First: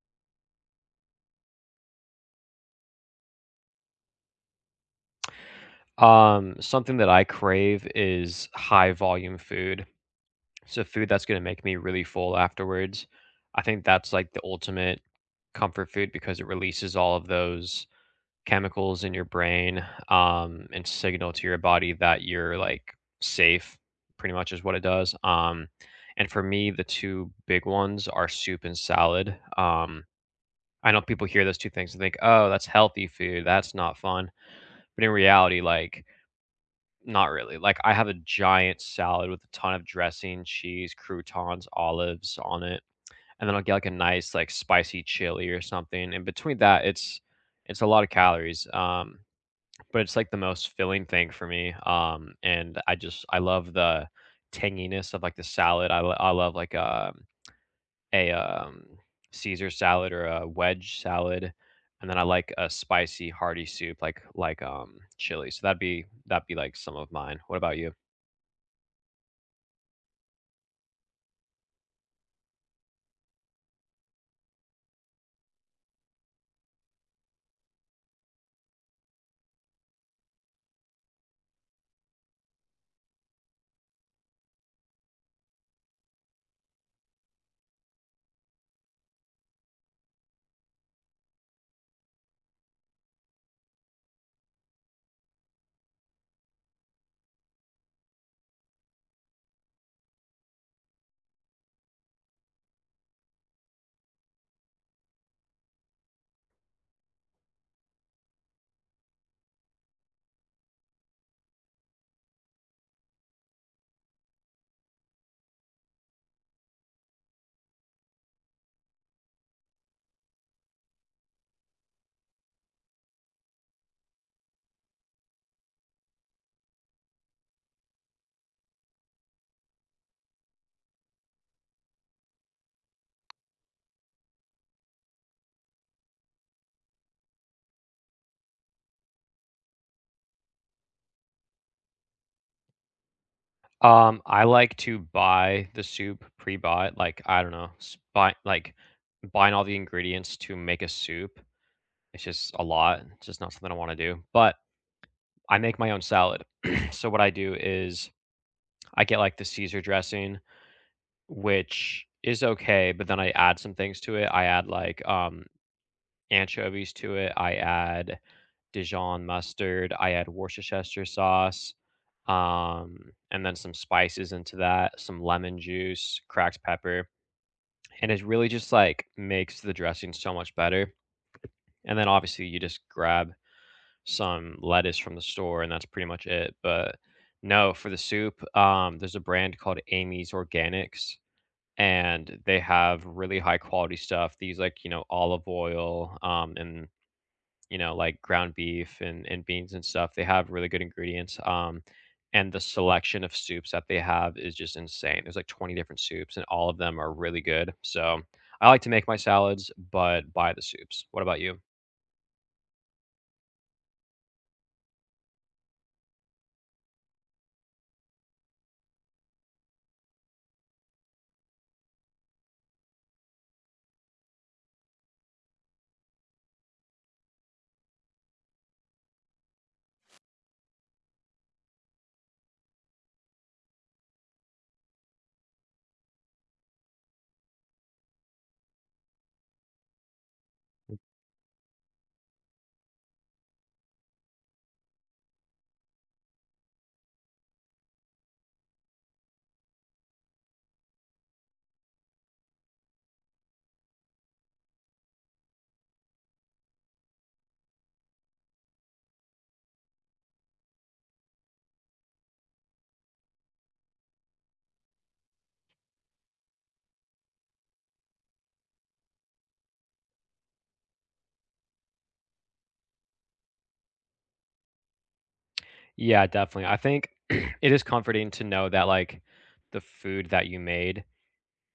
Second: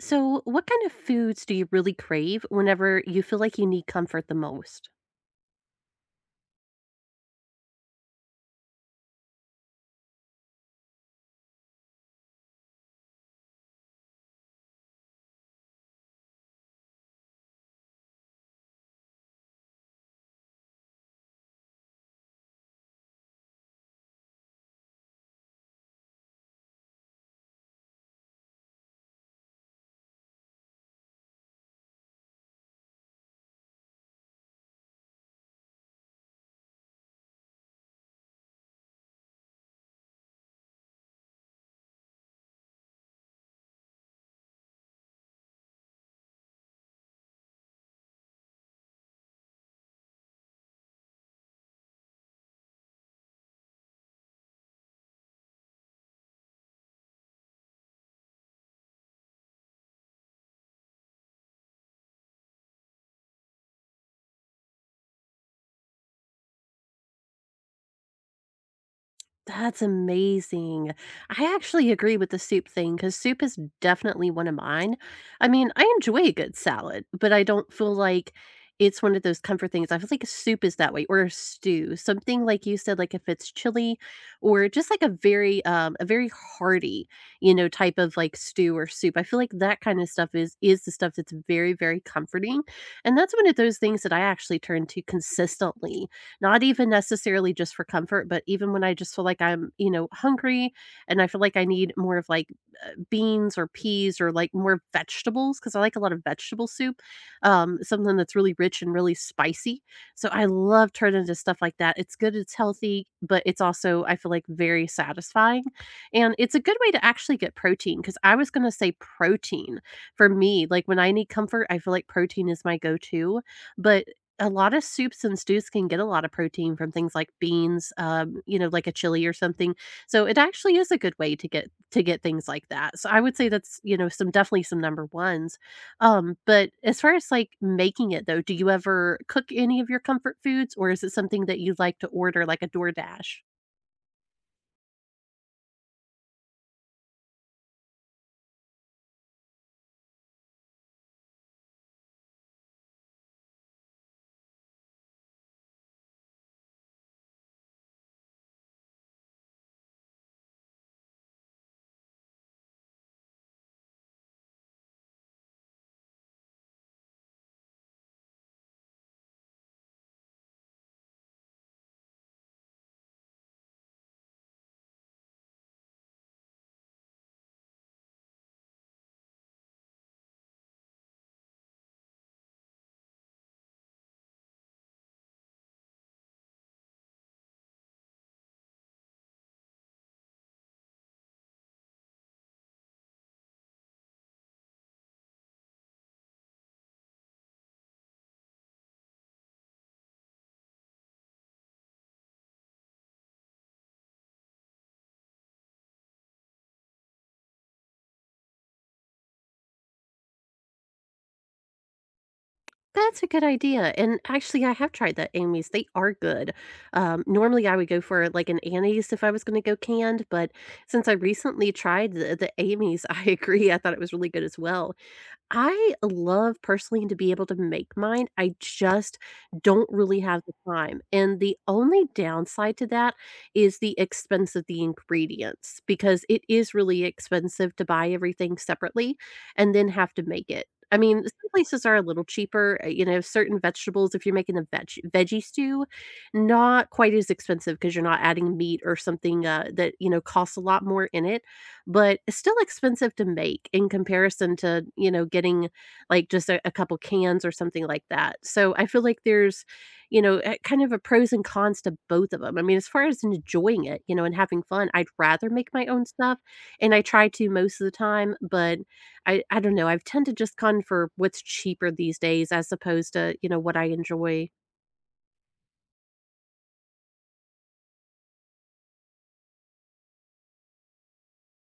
So, what kind of foods do you really crave whenever you feel like you need comfort the most? Something that I crave is high volume food. So food that's gonna make me really full afterwards. I think that's like the ultimate comfort food because it releases all of those chemicals in your brain, and signal to your body that you're like safe, pretty much is what it does. And for me, the two big ones are soup and salad. I know people hear those two things and think, oh, that's healthy food, that's not fun. But in reality, like not really, like, I have a giant salad with a ton of dressing, cheese, croutons, olives on it, and then I'll get, like, a nice, like, spicy chili or something, and between that, it's a lot of calories, but it's, like, the most filling thing for me, and I just I love the tanginess of, like, the salad, I love, like, a Caesar salad or a wedge salad, and then I like a spicy hearty soup, like chili, so that'd be, like, some of mine. What about you? That's amazing. I actually agree with the soup thing because soup is definitely one of mine. I mean, I enjoy a good salad, but I don't feel like it's one of those comfort things. I feel like soup is that way or a stew, something like you said, like if it's chili or just like a very hearty, you know, type of like stew or soup. I feel like that kind of stuff is the stuff that's very, very comforting. And that's one of those things that I actually turn to consistently, not even necessarily just for comfort, but even when I just feel like I'm, you know, hungry and I feel like I need more of like beans or peas or like more vegetables because I like a lot of vegetable soup, something that's really rich and really spicy. So I love turning to stuff like that. It's good, it's healthy, but it's also, I feel like, very satisfying. And it's a good way to actually get protein, because I was going to say protein for me. Like when I need comfort, I feel like protein is my go to. But a lot of soups and stews can get a lot of protein from things like beans, you know, like a chili or something. So it actually is a good way to get things like that. So I would say that's, you know, some, definitely some number ones. But as far as like making it though, do you ever cook any of your comfort foods or is it something that you like to order like a DoorDash? I like to buy the soup pre-bought, like, I don't know, s buy like, buying all the ingredients to make a soup, it's just a lot, it's just not something I wanna do, but I make my own salad. So, what I do is I get, like, the Caesar dressing, which is okay, but then I add some things to it. I add, like, anchovies to it, I add Dijon mustard, I add Worcestershire sauce, um, and then some spices into that, some lemon juice, cracked pepper, and it really just, like, makes the dressing so much better, and then obviously you just grab some lettuce from the store, and that's pretty much it, but no, for the soup, there's a brand called Amy's Organics, and they have really high quality stuff. These like, you know, olive oil, and you know, like ground beef and beans and stuff. They have really good ingredients. And the selection of soups that they have is just insane. There's like 20 different soups, and all of them are really good. So I like to make my salads, but buy the soups. What about you? That's a good idea, and actually, I have tried the Amy's, they are good. Normally, I would go for, like, an Annie's if I was gonna go canned, but since I recently tried the Amy's, I agree, I thought it was really good as well. I love personally to be able to make mine. I just don't really have the time. And the only downside to that is the expense of the ingredients, because it is really expensive to buy everything separately and then have to make it. I mean, some places are a little cheaper, you know, certain vegetables, if you're making a veggie stew, not quite as expensive because you're not adding meat or something that, you know, costs a lot more in it, but it's still expensive to make in comparison to, you know, getting like just a couple cans or something like that. So I feel like there's, you know, kind of a pros and cons to both of them. I mean, as far as enjoying it, you know, and having fun, I'd rather make my own stuff. And I try to most of the time, but I don't know. I've tend to just gone for what's cheaper these days as opposed to, you know, what I enjoy. Yeah, definitely. I think it is comforting to know that like the food that you made,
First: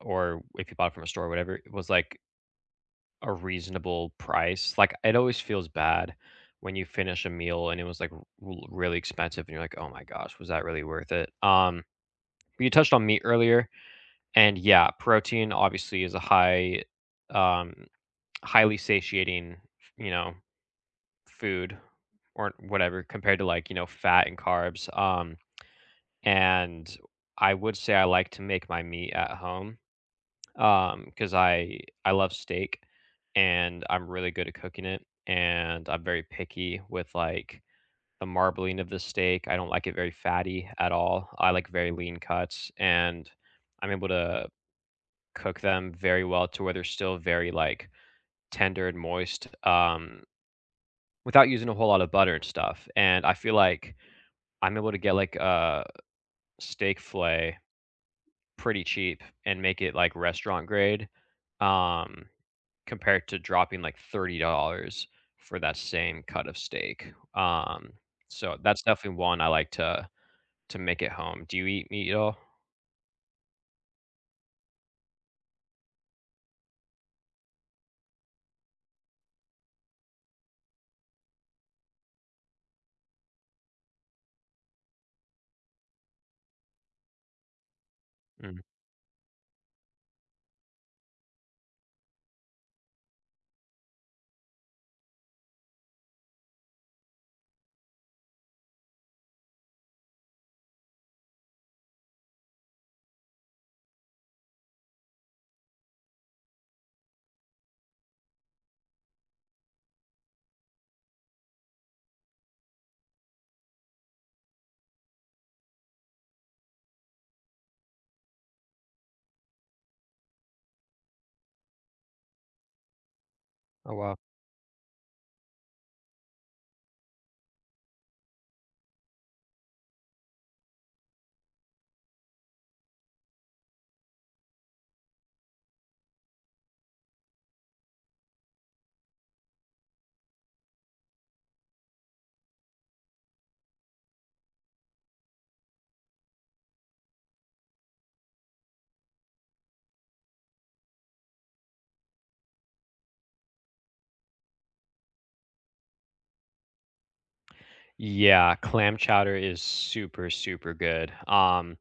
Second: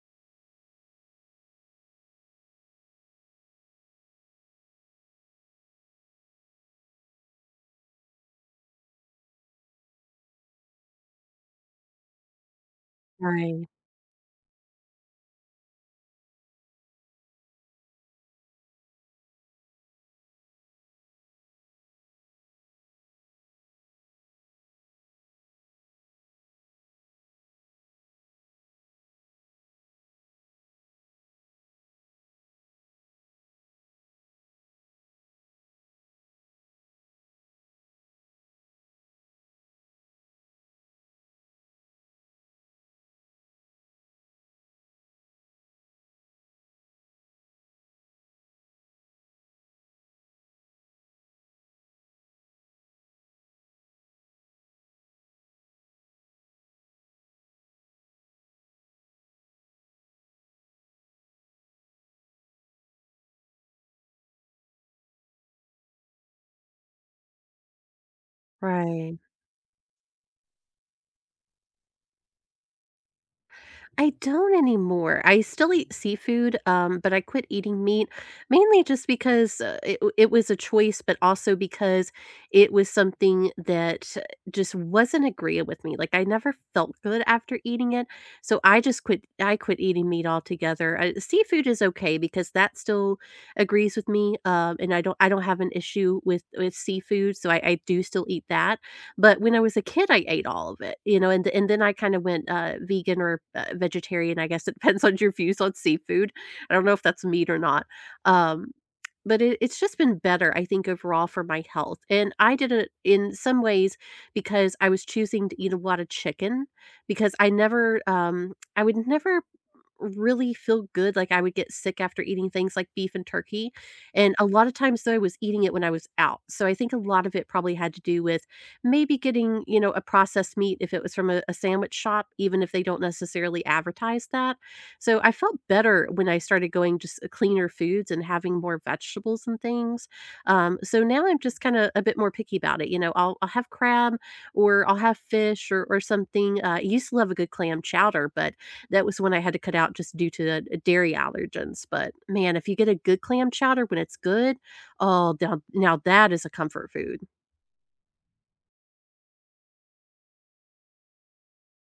or if you bought it from a store, or whatever, it was like a reasonable price. Like it always feels bad when you finish a meal and it was like really expensive and you're like, "Oh my gosh, was that really worth it?" But you touched on meat Right, earlier and yeah, protein obviously is a high um highly satiating, you know, food or whatever compared to like, you know, fat and carbs. And I would say I like to make my meat at home because I love steak, and I'm really good at cooking it, and I'm very picky with, like, the marbling of the steak. I don't like it very fatty at all. I like very lean cuts, and I'm able to cook them very well to where they're still very, like, tender and moist, without using a whole lot of butter and stuff, and I feel like I'm able to get, like, a steak fillet pretty cheap and make it, like, restaurant grade. Um Compared to dropping like $30 for that same cut of steak. So that's definitely right. one I like to make at home. Do you eat meat at all? I don't anymore. I still eat seafood, but I quit eating meat mainly just because it, it was a choice, but also because it was something that just wasn't agreeing with me. Like I never felt good after eating it, so Mm. I just quit. I quit eating meat altogether. I, seafood is okay because that still agrees with me, and I don't. I don't have an issue with seafood, so I do still eat that. But when I was a kid, I ate all of it, you know, and then I kinda went, vegan or, vegetarian, I guess it depends on your views on seafood. I don't know if that's meat or not. Um, but it it's just been better, I think, overall for my health, and I did it in some ways because I was choosing to eat a lot of chicken because I never, I would never really feel good, like, I would get sick after eating things like beef and turkey, Oh, wow. and a lot of times, though, I was eating it when I was out, so I think a lot of it probably had to do with maybe getting, you know, a processed meat if it was from a sandwich shop, even if they don't necessarily advertise that, so I felt better when I started going just, cleaner foods and having more vegetables and things, so now I'm just kinda a bit more picky about it. You know, I'll have crab or I'll have fish or something. I used to love a good clam chowder, but that was when I had to cut out just due to the dairy allergens. But man, if you get a good clam chowder when it's good, oh, now that is a comfort food. Yeah, clam chowder is super, super good.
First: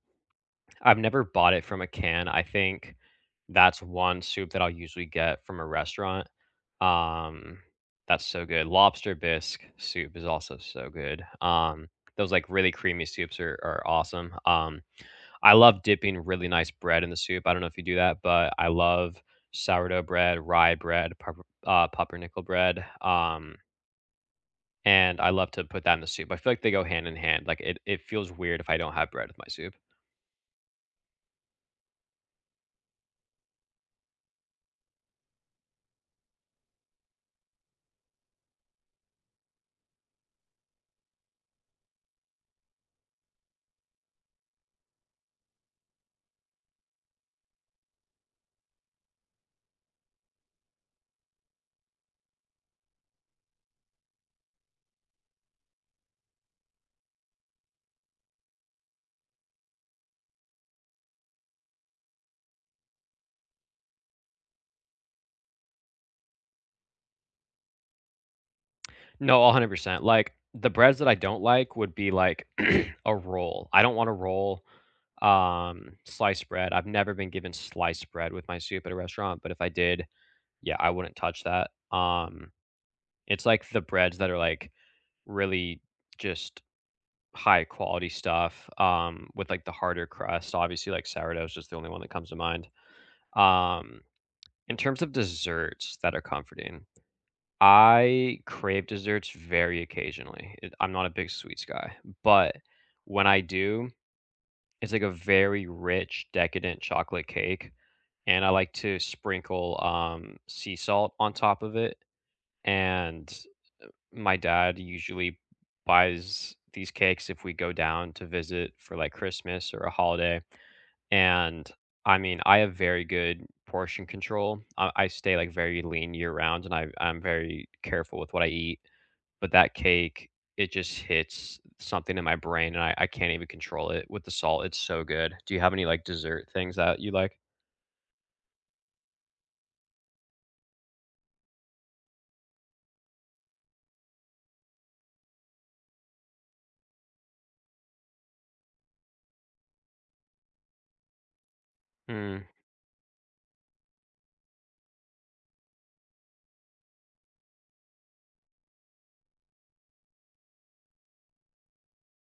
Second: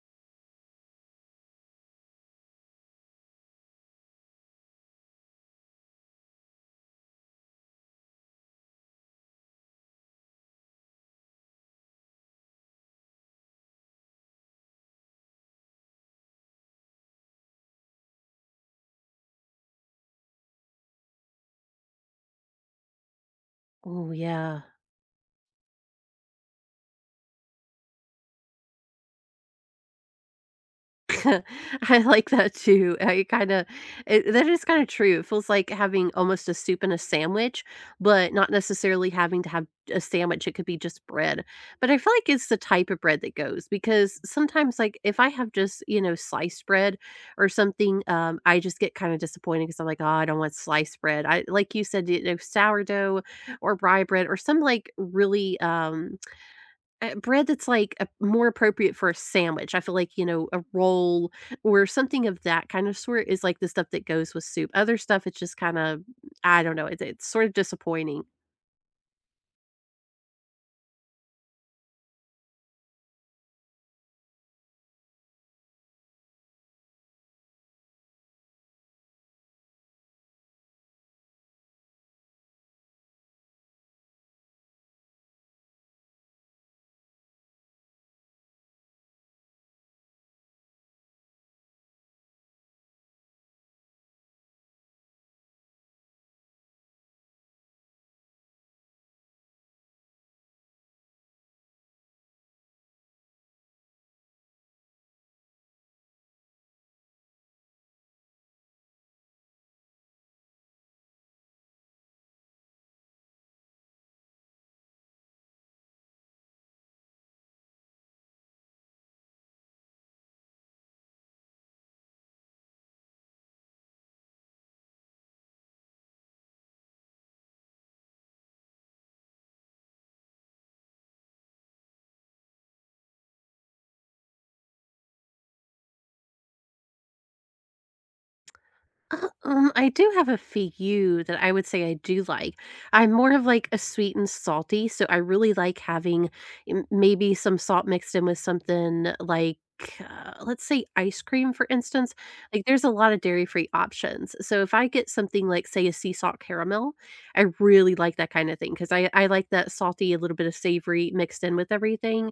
I've never bought it from a can. I think that's one soup that I'll usually get from a restaurant. Um, that's so good. Lobster bisque soup is also so good. Those like really creamy soups are awesome. I love dipping really nice bread in the soup. I don't know if you do that, but I love sourdough bread, rye bread, pepper, pumpernickel bread. Oh, yeah. And I love to put that in the soup. I feel like they go hand in hand. Like it feels weird if I don't have bread with my soup. I like that too. I kinda that is kinda true. It feels like having almost a soup and a sandwich, but not necessarily having to have a sandwich. It could be just bread. But I feel like it's the type of bread that goes, because sometimes, like, if I have just, you know, sliced bread or something, I just get kinda disappointed because 'cause I'm like, "Oh, I don't want sliced bread." I like you said, you know, sourdough or rye bread or some, like, really, bread that's, like, a more appropriate for a sandwich. I feel like, you know, a roll or something of that kind of sort is, like, the stuff that goes with soup. Other stuff, it's just kinda I don't know, it it's sort of disappointing. No, 100%. Like the breads that I don't like would be like a roll. I don't want a roll sliced bread. I've never been given sliced bread with my soup at a restaurant, but if I did, yeah, I wouldn't touch that. Um it's like the breads that are like really just high quality stuff with like the harder crust. Obviously, like sourdough is just the only one that comes to mind. Um, in terms of desserts that are comforting, I crave desserts very occasionally. I'm not a big sweets guy, but when I do, it's like a very rich, decadent chocolate cake. And I like to sprinkle sea salt on top of it. And my dad usually buys these cakes if we go down to visit for like Christmas or a holiday. And I mean, I have very good portion control. I stay like very lean year round and I'm very careful with what I eat. But that cake, it just hits something in my brain and I can't even control it with the salt. It's so good. Do you have any like dessert things that you like? I do have a few that I would say I do like. I'm more of like a sweet and salty, so I really like having maybe some salt mixed in with something like let's say ice cream, for instance. Mm-hmm. Like there's a lot of dairy-free options. So if I get something like say a sea salt caramel, I really like that kind of thing because I like that salty, a little bit of savory mixed in with everything.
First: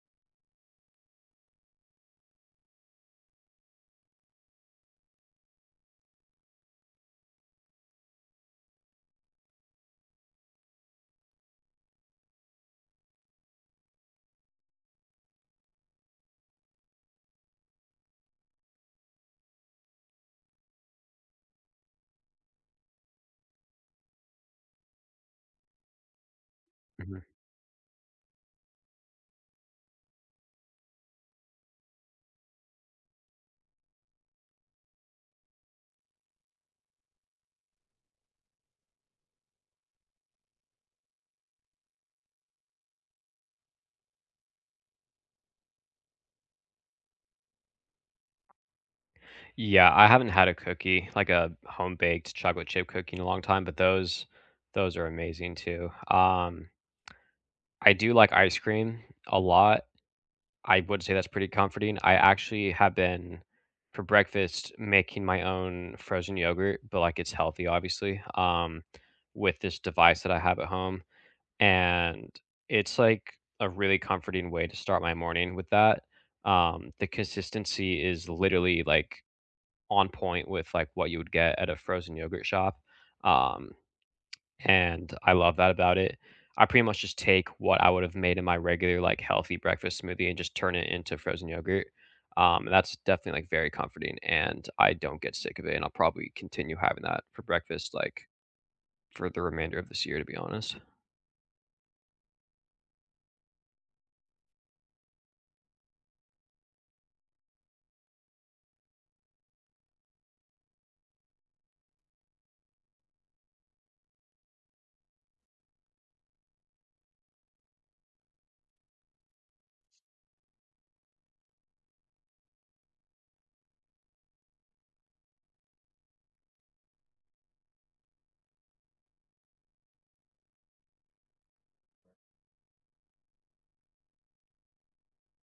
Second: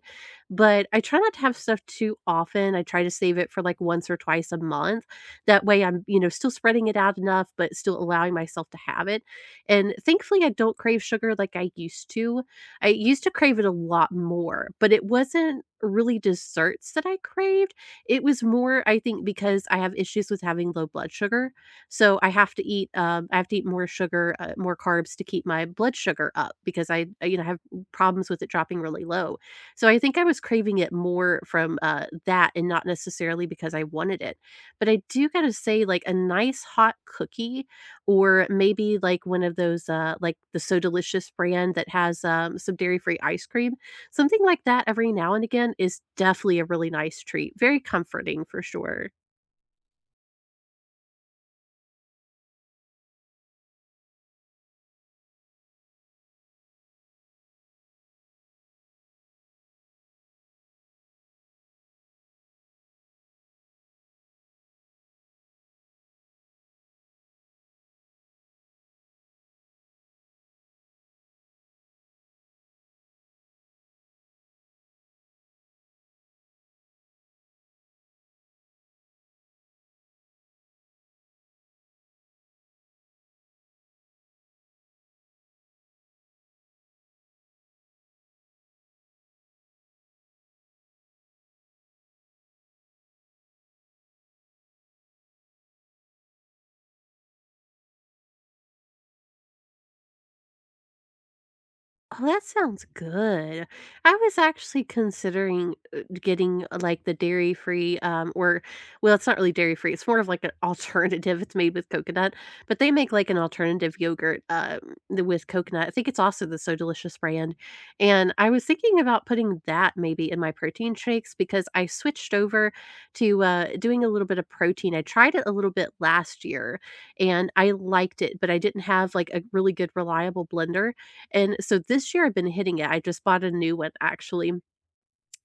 But I try not to have stuff too often. I try to save it for like once or twice a month, that way I'm, you know, still spreading it out enough, but still allowing myself to have it, and thankfully, I don't crave sugar like I used to. I used to crave it a lot more, but it wasn't really desserts that I craved. It was more, I think, because I have issues with having low blood sugar, so I have to eat, I have to eat more sugar, more carbs to keep my blood sugar up because you know, have problems with it dropping really low. So I think I was craving it more from, that and not necessarily because I wanted it. But I do gotta say, like, a nice hot cookie or maybe, like, one of those, like, the So Delicious brand that has, some dairy-free ice cream, something like that every now and again is definitely a really nice treat, very comforting for sure. Yeah, I haven't had a cookie, like a home baked chocolate chip cookie in a long time, but those are amazing too. I do like ice cream a lot. I would say that's pretty comforting. I actually have been for breakfast making my own frozen yogurt, but like it's healthy obviously. With this device that I have at home and it's like a really comforting way to start my morning with that. The consistency is literally like on point with, like, what you would get at a frozen yogurt shop, um, and I love that about it. I pretty much just take what I would have made in my regular, like, healthy breakfast smoothie and just turn it into frozen yogurt, and that's definitely, like, very comforting, and I don't get sick of it, and I'll probably continue having that for breakfast, like, for the remainder of this year, to be honest. Oh, that sounds good. I was actually considering getting like the dairy free, or well, it's not really dairy free. It's more of like an alternative. It's made with coconut, but they make like an alternative yogurt with coconut. I think it's also the So Delicious brand. And I was thinking about putting that maybe in my protein shakes because I switched over to doing a little bit of protein. I tried it a little bit last year and I liked it, but I didn't have like a really good, reliable blender. And so this year I've been hitting it. I just bought a new one actually.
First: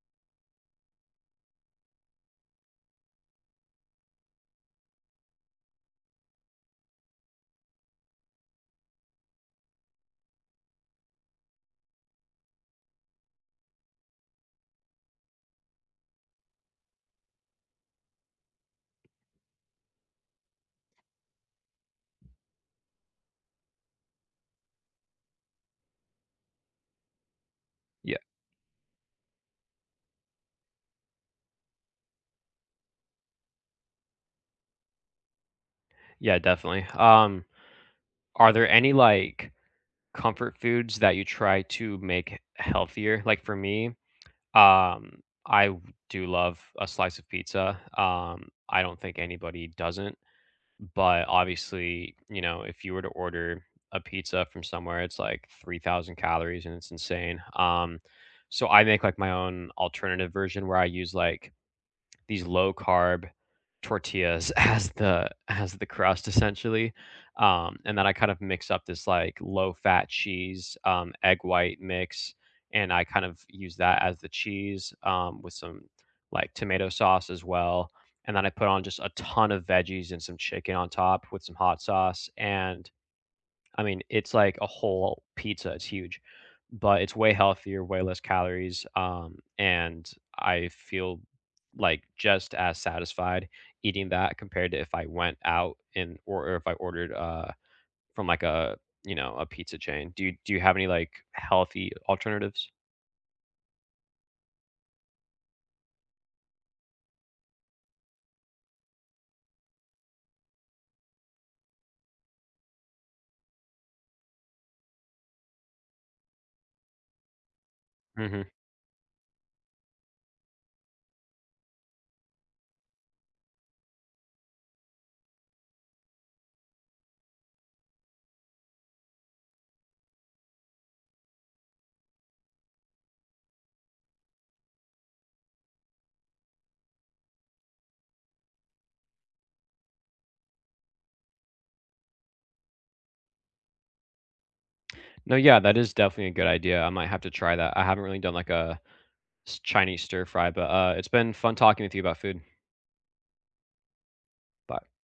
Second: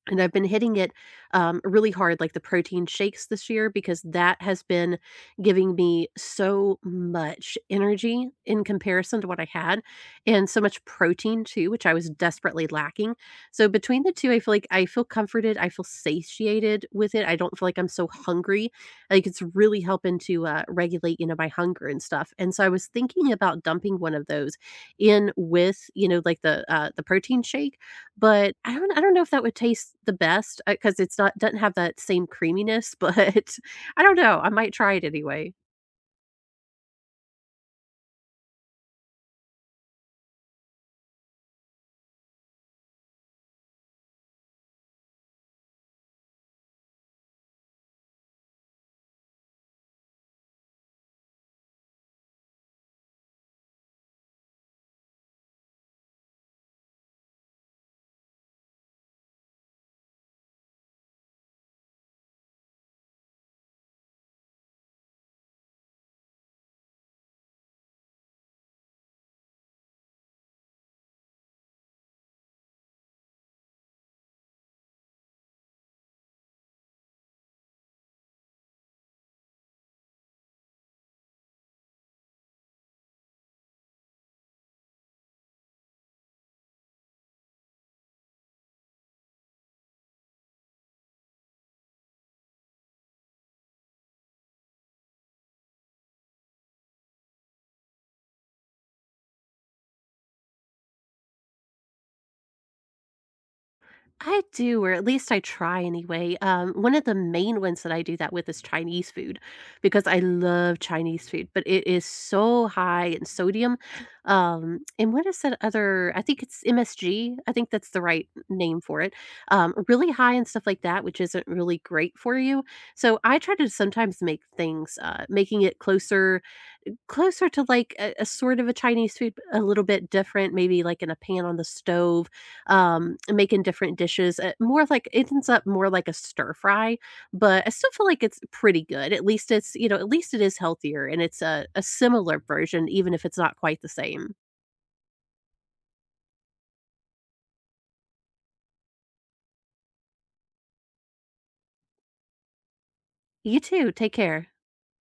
And I've been hitting it, really hard, like the protein shakes this year, because that has been giving me so much energy in comparison to what I had, and so much protein too, which I was desperately lacking. So between the 2, I feel like I feel comforted, I feel satiated with it, I don't feel like I'm so hungry. Like, it's really helping to, regulate, you know, my hunger and stuff. And so I was thinking about dumping one of those in with, you know, like the protein shake, Yeah. but I don't know if that would taste the best, because it's not doesn't have that same creaminess, but I don't know, I might try it anyway. Yeah, definitely. Are there any, like, comfort foods that you try to make healthier? Like, for me, Um, I w- do love a slice of pizza. I don't think anybody doesn't, but obviously, you know, if you were to order a pizza from somewhere, it's like 3,000 calories and it's insane. So I make like my own alternative version where I use like these low carb tortillas as the crust essentially. And then I kind of mix up this like low fat cheese, egg white mix, and I kind of use that as the cheese with some like tomato sauce as well. And then I put on just a ton of veggies and some chicken on top with some hot sauce. And I mean, it's like a whole pizza, it's huge, but it's way healthier, way less calories, and I feel, like, just as satisfied eating that compared to if I went out and or if I ordered, from, like, a you know, a pizza chain. Do you have any, like, healthy alternatives? I do, or at least I try anyway. One of the main ones that I do that with is Chinese food because I love Chinese food, but it is so high in sodium. And what is that other, I think it's MSG, I think that's the right Mhm. name for it. Really high in stuff like that, which isn't really great for you. So I try to sometimes make things, making it closer closer to, like, a sort of a Chinese food, but a little bit different, maybe, like, in a pan on the stove, and making different dishes, more of, like it ends up more like a stir fry, but I still feel like it's pretty good, at least it's you know, at least it is healthier, and it's a similar version even if it's not quite the same. No, yeah, that is definitely a good idea, I might have to try that. I haven't really done, like, a s Chinese stir fry, but, it's been fun talking with you about food. You too, take care. Bye.